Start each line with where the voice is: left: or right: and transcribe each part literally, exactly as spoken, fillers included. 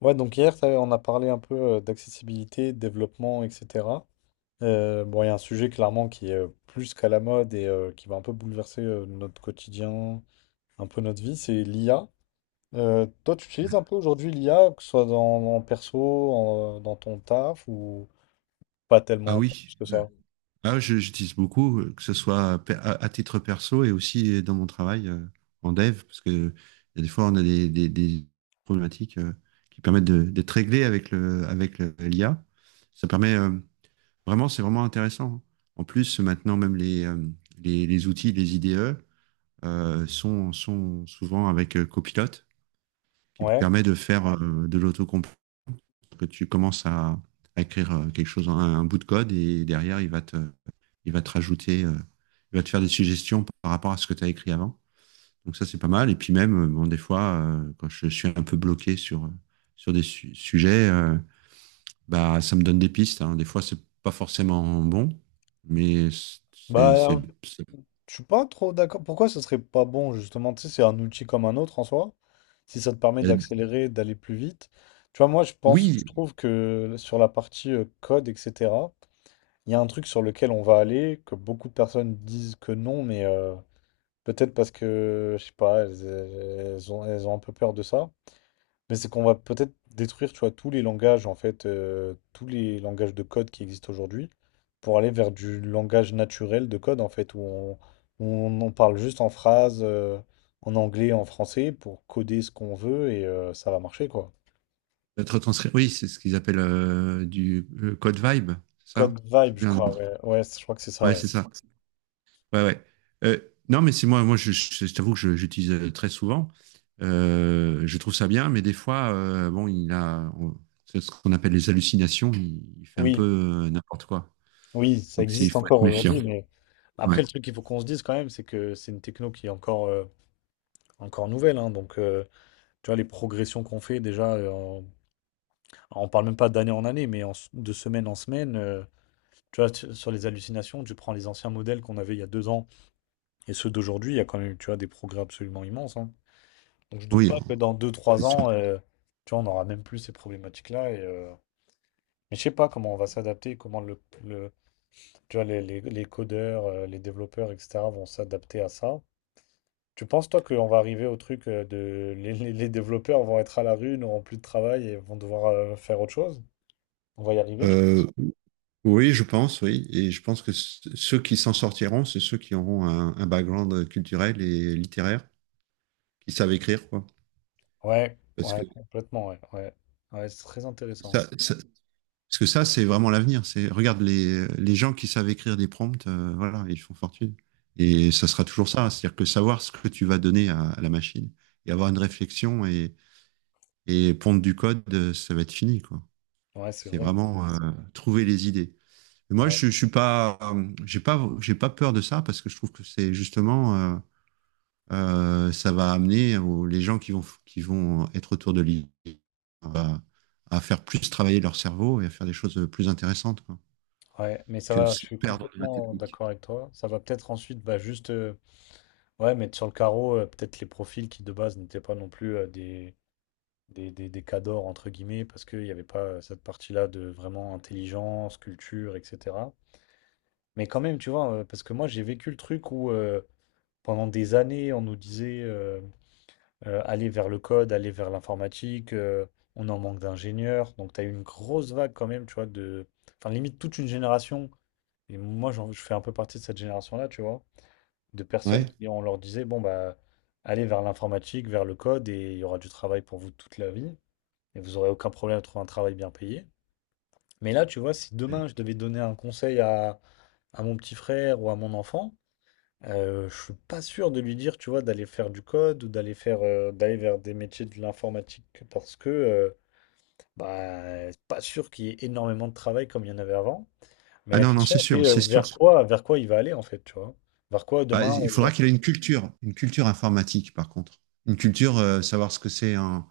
left: Ouais, donc hier, ça, on a parlé un peu euh, d'accessibilité, de développement, et cetera. Euh, bon, il y a un sujet clairement qui est euh, plus qu'à la mode et euh, qui va un peu bouleverser euh, notre quotidien, un peu notre vie, c'est l'I A. Euh, toi, tu utilises un peu aujourd'hui l'I A, que ce soit dans, en perso, en- dans ton taf, ou pas
right: Ah
left: tellement, pas
right: oui.
left: plus que
right: Mm.
left: ça?
right: Ah, je- j'utilise beaucoup, euh, que ce soit pe- à, à titre perso et aussi euh, dans mon travail, euh, en dev, parce que il y a des fois, on a des, des- des problématiques euh, qui permettent de- d'être réglées avec le, avec le- l'I A. Ça permet euh, vraiment, c'est vraiment intéressant. En plus, maintenant, même les, euh, les, les outils, les I D E, euh, sont, sont souvent avec euh, Copilot, qui
left: Ouais.
right: permet de faire euh, de l'autocomplete, que tu commences à, à écrire euh, quelque chose, un, un bout de code, et derrière, il va te il va te rajouter, euh, il va te faire des suggestions par rapport à ce que tu as écrit avant. Donc ça, c'est pas mal. Et puis même, euh, bon, des fois, euh, quand je suis un peu bloqué sur, euh, sur des su- sujets, euh, bah, ça me donne des pistes, hein. Des fois, c'est pas forcément bon, mais c'est, c'est,
left: Bah,
right: ça
left: Je suis pas trop d'accord. Pourquoi ce serait pas bon, justement? Tu sais, c'est un outil comme un autre en soi. Si ça te permet
right: aide.
left: d'accélérer, d'aller plus vite. Tu vois, moi, je pense, je
right: Oui,
left: trouve que sur la partie euh, code, et cetera, il y a un truc sur lequel on va aller, que beaucoup de personnes disent que non, mais euh, peut-être parce que, je sais pas, elles, elles ont, elles ont un peu peur de ça. Mais c'est qu'on va peut-être détruire, tu vois, tous les langages, en fait, euh, tous les langages de code qui existent aujourd'hui, pour aller vers du langage naturel de code, en fait, où on, où on, on parle juste en phrases, euh, en anglais, en français, pour coder ce qu'on veut, et euh, ça va marcher, quoi.
right: être retranscrit. Oui, c'est ce qu'ils appellent, euh, du le code vibe, c'est ça?
left: Code
right: Je sais
left: Vibe, je
right: plus un nom.
left: crois, ouais. Ouais, je crois que c'est ça,
right: Ouais,
left: ouais.
right: c'est ça. Ouais, ouais. Euh, non, mais c'est moi, moi, je, je- je t'avoue que je- j'utilise euh, très souvent. Euh, je trouve ça bien, mais des fois, euh, bon, il a, on- c'est ce qu'on appelle les hallucinations. Il, il fait un peu
left: Oui,
right: euh, n'importe quoi.
left: oui, ça
right: Donc, c'est- il
left: existe
right: faut être
left: encore
right: méfiant.
left: aujourd'hui, mais
right: Ouais.
left: après, le truc qu'il faut qu'on se dise quand même, c'est que c'est une techno qui est encore, euh, encore nouvelle, hein, donc, euh, tu vois, les progressions qu'on fait déjà euh, en on parle même pas d'année en année, mais en s- de semaine en semaine. Euh, tu vois, tu- sur les hallucinations, tu prends les anciens modèles qu'on avait il y a deux ans et ceux d'aujourd'hui, il y a quand même, tu vois, des progrès absolument immenses, hein. Donc je doute
right: Oui,
left: pas que dans deux,
right: c'est
left: trois
right: sûr.
left: ans, euh, tu vois, on n'aura même plus ces problématiques-là. Et, euh, mais je sais pas comment on va s'adapter, comment le, le- tu vois, les, les- les codeurs, euh, les développeurs, et cetera vont s'adapter à ça. Tu penses, toi, qu'on va arriver au truc euh, de... Les, les- les développeurs vont être à la rue, n'auront plus de travail et vont devoir euh, faire autre chose? On va y arriver, tu
right: Euh, oui, je pense, oui. Et je pense que c- ceux qui s'en sortiront, c'est ceux qui auront un, un background culturel et littéraire, qui savent écrire, quoi.
left: ouais,
right: Parce
left: ouais,
right: que
left: complètement, ouais, ouais. Ouais, c'est très intéressant.
right: ça, ça, Parce que ça, c'est vraiment l'avenir. C'est regarde les, les gens qui savent écrire des prompts, euh, voilà, ils font fortune. Et ça sera toujours ça, c'est-à-dire que savoir ce que tu vas donner à, à la machine et avoir une réflexion et, et pondre du code, euh, ça va être fini, quoi.
left: Ouais, c'est
right: C'est
left: vrai.
right: vraiment euh, trouver les idées. Et moi,
left: Ouais,
right: je, je suis pas, euh, j'ai pas, j'ai pas peur de ça parce que je trouve que c'est justement, euh, euh, ça va amener aux- les gens qui vont, qui vont être autour de l'île à, à faire plus travailler leur cerveau et à faire des choses plus intéressantes, quoi.
left: ouais, mais ça
right: Que de
left: va, je
right: se
left: suis
right: perdre.
left: complètement d'accord avec toi. Ça va peut-être ensuite, bah, juste, euh, ouais, mettre sur le carreau, euh, peut-être les profils qui de base n'étaient pas non plus euh, des, des, des, des cadors, entre guillemets, parce qu'il n'y avait pas euh, cette partie-là de vraiment intelligence, culture, et cetera. Mais quand même, tu vois, euh, parce que moi, j'ai vécu le truc où euh, pendant des années, on nous disait, euh, euh, aller vers le code, aller vers l'informatique, euh, on en manque d'ingénieurs. Donc, tu as eu une grosse vague quand même, tu vois, de... Enfin, limite toute une génération. Et moi, j'en- je fais un peu partie de cette génération-là, tu vois, de personnes
right: Ouais.
left: qui, on leur disait, bon, bah, allez vers l'informatique, vers le code, et il y aura du travail pour vous toute la vie. Et vous aurez aucun problème à trouver un travail bien payé. Mais là, tu vois, si demain, je devais donner un conseil à à mon petit frère ou à mon enfant, euh, je suis pas sûr de lui dire, tu vois, d'aller faire du code ou d'aller faire euh, d'aller vers des métiers de l'informatique parce que euh, bah c'est pas sûr qu'il y ait énormément de travail comme il y en avait avant. Mais
right: Ah
left: la
right: non, non,
left: question
right: c'est
left: c'est
right: sûr,
left: euh,
right: c'est sûr.
left: vers quoi vers quoi il va aller en fait, tu vois. Vers quoi
right: Bah,
left: demain
right: il
left: euh,
right: faudra
left: genre-
right: qu'il ait une culture, une culture informatique, par contre. Une culture, euh, savoir ce que c'est un,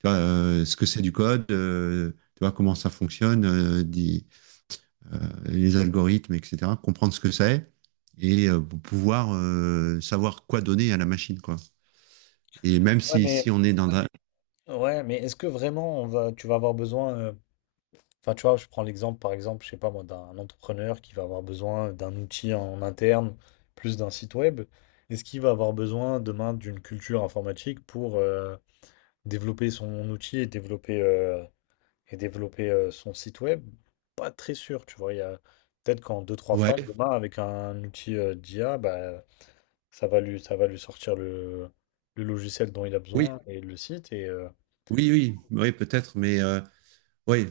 right: tu vois, euh, ce que c'est du code, euh, tu vois, comment ça fonctionne, euh, des- euh, les algorithmes, et cetera. Comprendre ce que c'est et euh, pour pouvoir euh, savoir quoi donner à la machine, quoi. Et même
left: ouais
right: si,
left: mais
right: si on est dans un…
left: ouais mais est-ce que vraiment on va tu vas avoir besoin euh, enfin tu vois, je prends l'exemple par exemple, je sais pas moi d'un entrepreneur qui va avoir besoin d'un outil en interne plus d'un site web. Est-ce qu'il va avoir besoin demain d'une culture informatique pour euh, développer son outil et développer, heu et développer, heu, son site web? Pas très sûr, tu vois? Il y a peut-être qu'en deux trois phrases,
right: Ouais,
left: demain, avec un outil, heu, d'I A, bah, ça va lui ça va lui sortir le le logiciel dont il a
right: oui,
left: besoin et le site et heu,
right: oui, oui, oui, peut-être, mais euh, oui,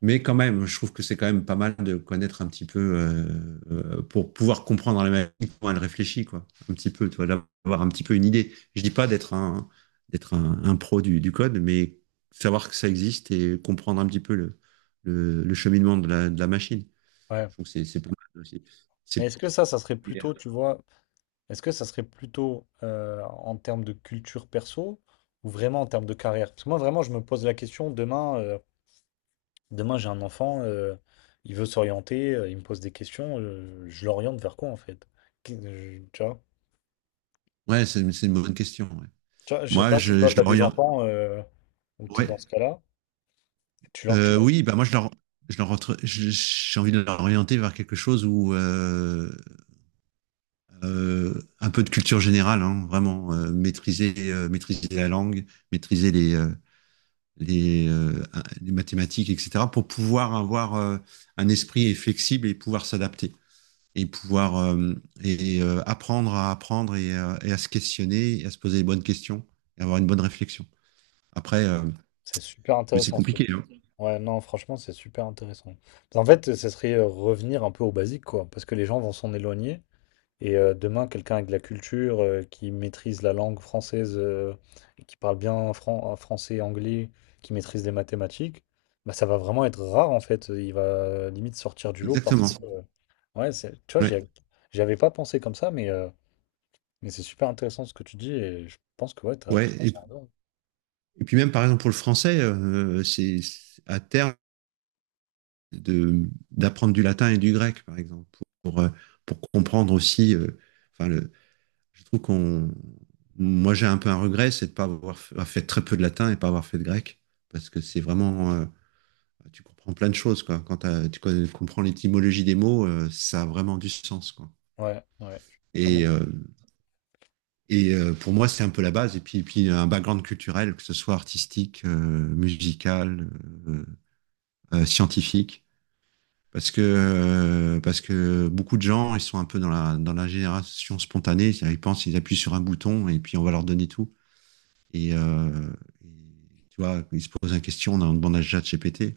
right: mais quand même, je trouve que c'est quand même pas mal de connaître un petit peu, euh, euh, pour pouvoir comprendre la machine, comment elle réfléchit, quoi. Un petit peu, tu vois, d'avoir un petit peu une idée. Je dis pas d'être un, d'être un, un pro du, du code, mais savoir que ça existe et comprendre un petit peu le, le, le cheminement de la, de la machine.
left: ouais.
right: Je trouve que c'est, c'est pas mal aussi.
left: Mais
right: C'est,
left: est-ce que ça, ça serait plutôt, tu vois? Est-ce que ça serait plutôt, heu, en termes de culture perso ou vraiment en termes de carrière? Parce que moi, vraiment, je me pose la question demain, heu demain, j'ai un enfant, euh, il veut s'orienter, euh, il me pose des questions, euh, je l'oriente vers quoi en fait? Qui- je- Tu vois?
right: ouais, c'est, c'est une bonne question. Ouais.
left: Tu vois, je sais
right: Moi,
left: pas si
right: je,
left: toi,
right: je
left: tu as des
right: l'oriente.
left: enfants euh, ou tu es
right: Ouais.
left: dans ce cas-là. Tu leur, tu
right: Euh,
left: leur-
right: oui, bah moi, je l'or- je l'or- je- j'ai envie de l'orienter vers quelque chose où, euh, euh, un peu de culture générale, hein, vraiment euh, maîtriser, euh, maîtriser la langue, maîtriser les, euh, les, euh, les mathématiques, et cetera, pour pouvoir avoir euh, un esprit flexible et pouvoir s'adapter et pouvoir euh, et, euh, apprendre à apprendre et, euh, et à se questionner, et à se poser les bonnes questions et avoir une bonne réflexion. Après, euh,
left: C'est super
right: mais c'est
left: intéressant, ce que
right: compliqué,
left: tu...
right: hein.
left: Ouais, non, franchement, c'est super intéressant. En fait, ce serait euh, revenir un peu au basique, quoi, parce que les gens vont s'en éloigner. Et euh, demain, quelqu'un avec de la culture, euh, qui maîtrise la langue française, euh, et qui parle bien fran- euh, français, anglais, qui maîtrise les mathématiques, bah, ça va vraiment être rare en fait. Il va euh, limite sortir du lot parce
right: Exactement.
left: que, euh, ouais, c'est- tu vois,
right: Ouais.
left: j'y av- j'y avais pas pensé comme ça, mais, euh, mais c'est super intéressant ce que tu dis et je pense que ouais, t'as
right: Ouais. Et,
left: totalement raison.
right: et puis même par exemple pour le français, euh, c'est à terme de, d'apprendre du latin et du grec, par exemple, pour, euh, pour comprendre aussi. Euh, enfin, le, je trouve qu'on. Moi, j'ai un peu un regret, c'est de ne pas avoir fait, avoir fait, très peu de latin et de pas avoir fait de grec, parce que c'est vraiment. Euh, tu comprends plein de choses, quoi. Quand tu comprends l'étymologie des mots, euh, ça a vraiment du sens, quoi.
left: Ouais, ouais, totalement.
right: Et, euh, et euh, pour moi, c'est un peu la base. Et puis, et puis, un background culturel, que ce soit artistique, euh, musical, euh, euh, scientifique. Parce que, euh, parce que beaucoup de gens, ils sont un peu dans la, dans la génération spontanée. C'est-à-dire, ils pensent, ils appuient sur un bouton et puis on va leur donner tout. Et, euh, et, Tu vois, ils se posent une question, on en demande à ChatGPT.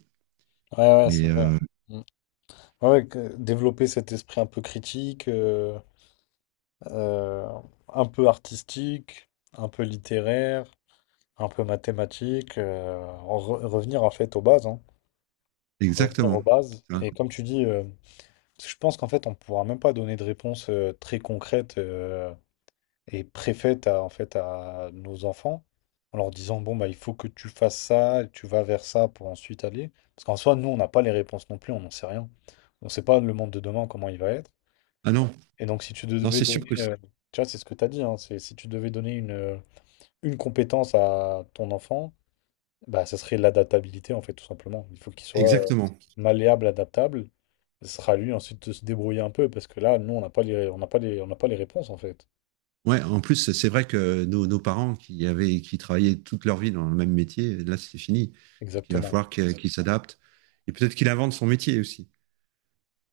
left: Ouais, ouais, c'est
right: Mais
left: vrai.
right: euh,
left: Mm. Ouais, que- développer cet esprit un peu critique, euh, euh, un peu artistique, un peu littéraire, un peu mathématiques, euh, en re- revenir en fait aux bases, hein. Revenir
right: exactement.
left: aux bases.
right: Tu vois.
left: Et comme tu dis, euh, je pense qu'en fait, on ne pourra même pas donner de réponse euh, très concrète euh, et préfète à, en fait, à nos enfants en leur disant, bon, bah, il faut que tu fasses ça, tu vas vers ça pour ensuite aller. Parce qu'en soi, nous, on n'a pas les réponses non plus, on n'en sait rien. On ne sait pas le monde de demain, comment il va être.
right: Ah non,
left: Et donc, si tu
right: non,
left: devais
right: c'est sûr
left: donner,
right: que c'est-
left: euh, tu vois, c'est ce que tu as dit, hein, c'est si tu devais donner une, euh, une compétence à ton enfant, bah, ça serait l'adaptabilité, en fait, tout simplement. Il faut qu'il soit euh,
right: exactement.
left: malléable, adaptable. Ce sera à lui ensuite de se débrouiller un peu, parce que là, nous, on n'a pas les, on n'a pas les, on n'a pas les réponses, en fait.
right: Ouais, en plus, c'est vrai que nos, nos parents qui avaient, qui travaillaient toute leur vie dans le même métier, là, c'est fini. Il va
left: Exactement.
right: falloir que- qu'ils s'adaptent. Et peut-être qu'il invente son métier aussi.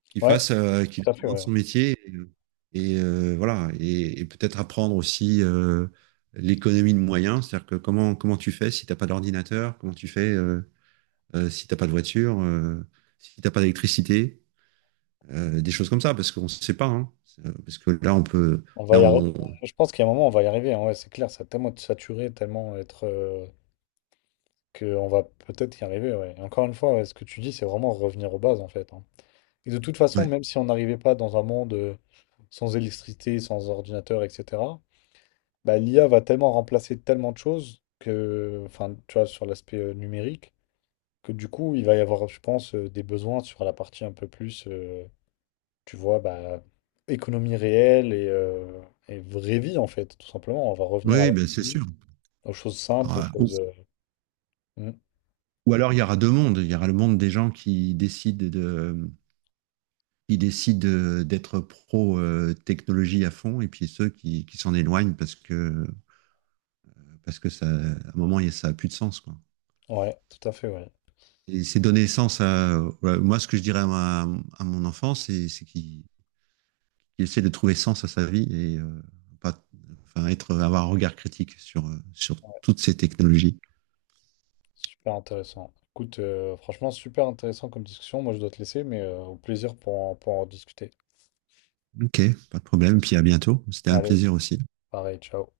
right: Qu'il
left: Ouais,
right: fasse, euh, qu'il
left: tout à fait,
right: apprenne
left: ouais.
right: son métier et, euh, et, euh, voilà, et, et peut-être apprendre aussi euh, l'économie de moyens, c'est-à-dire que comment comment tu fais si t'as pas d'ordinateur, comment tu fais, euh, euh, si t'as pas de voiture, euh, si t'as pas d'électricité, euh, des choses comme ça, parce qu'on ne sait pas, hein. C'est- euh, parce que là on peut,
left: On va y
right: là
left: arri-
right: on,
left: Je pense qu'à un moment, on va y arriver, hein. Ouais, c'est clair, ça va tellement être saturé, tellement être... euh, que on va peut-être y arriver, ouais. Et encore une fois, ouais, ce que tu dis, c'est vraiment revenir aux bases, en fait, hein. Et de toute façon,
right: ouais.
left: même si on n'arrivait pas dans un monde euh, sans électricité, sans ordinateur, et cetera, bah, l'I A va tellement remplacer tellement de choses que, enfin, tu vois, sur l'aspect euh, numérique, que du coup, il va y avoir, je pense, euh, des besoins sur la partie un peu plus, euh, tu vois, bah, économie réelle et, euh, et vraie vie, en fait, tout simplement. On va
right: Oui,
left: revenir à
right: oui,
left: la
right: ben c'est
left: vie,
right: sûr.
left: aux choses simples, aux
right: Alors, euh, ou,
left: choses. euh, Mm.
right: ou alors il y aura deux mondes, il y aura le monde des gens qui décident de qui décident euh, d'être pro euh, technologie à fond et puis ceux qui, qui s'en éloignent parce que, parce que ça, à un moment, il y a- ça a plus de sens, quoi.
left: Ouais, tout à fait, ouais.
right: Et c'est donner sens à, voilà, moi, ce que je dirais à, ma- à mon enfant, c'est, c'est qu'il, qu'il essaie de trouver sens à sa vie et euh, pas, enfin, être, avoir un regard critique sur, euh, sur toutes ces technologies.
left: Super intéressant. Écoute, euh, franchement, super intéressant comme discussion. Moi, je dois te laisser, mais euh, au plaisir pour en- pour en discuter.
right: Ok, pas de problème. Puis à bientôt. C'était un
left: Allez,
right: plaisir aussi.
left: pareil, ciao.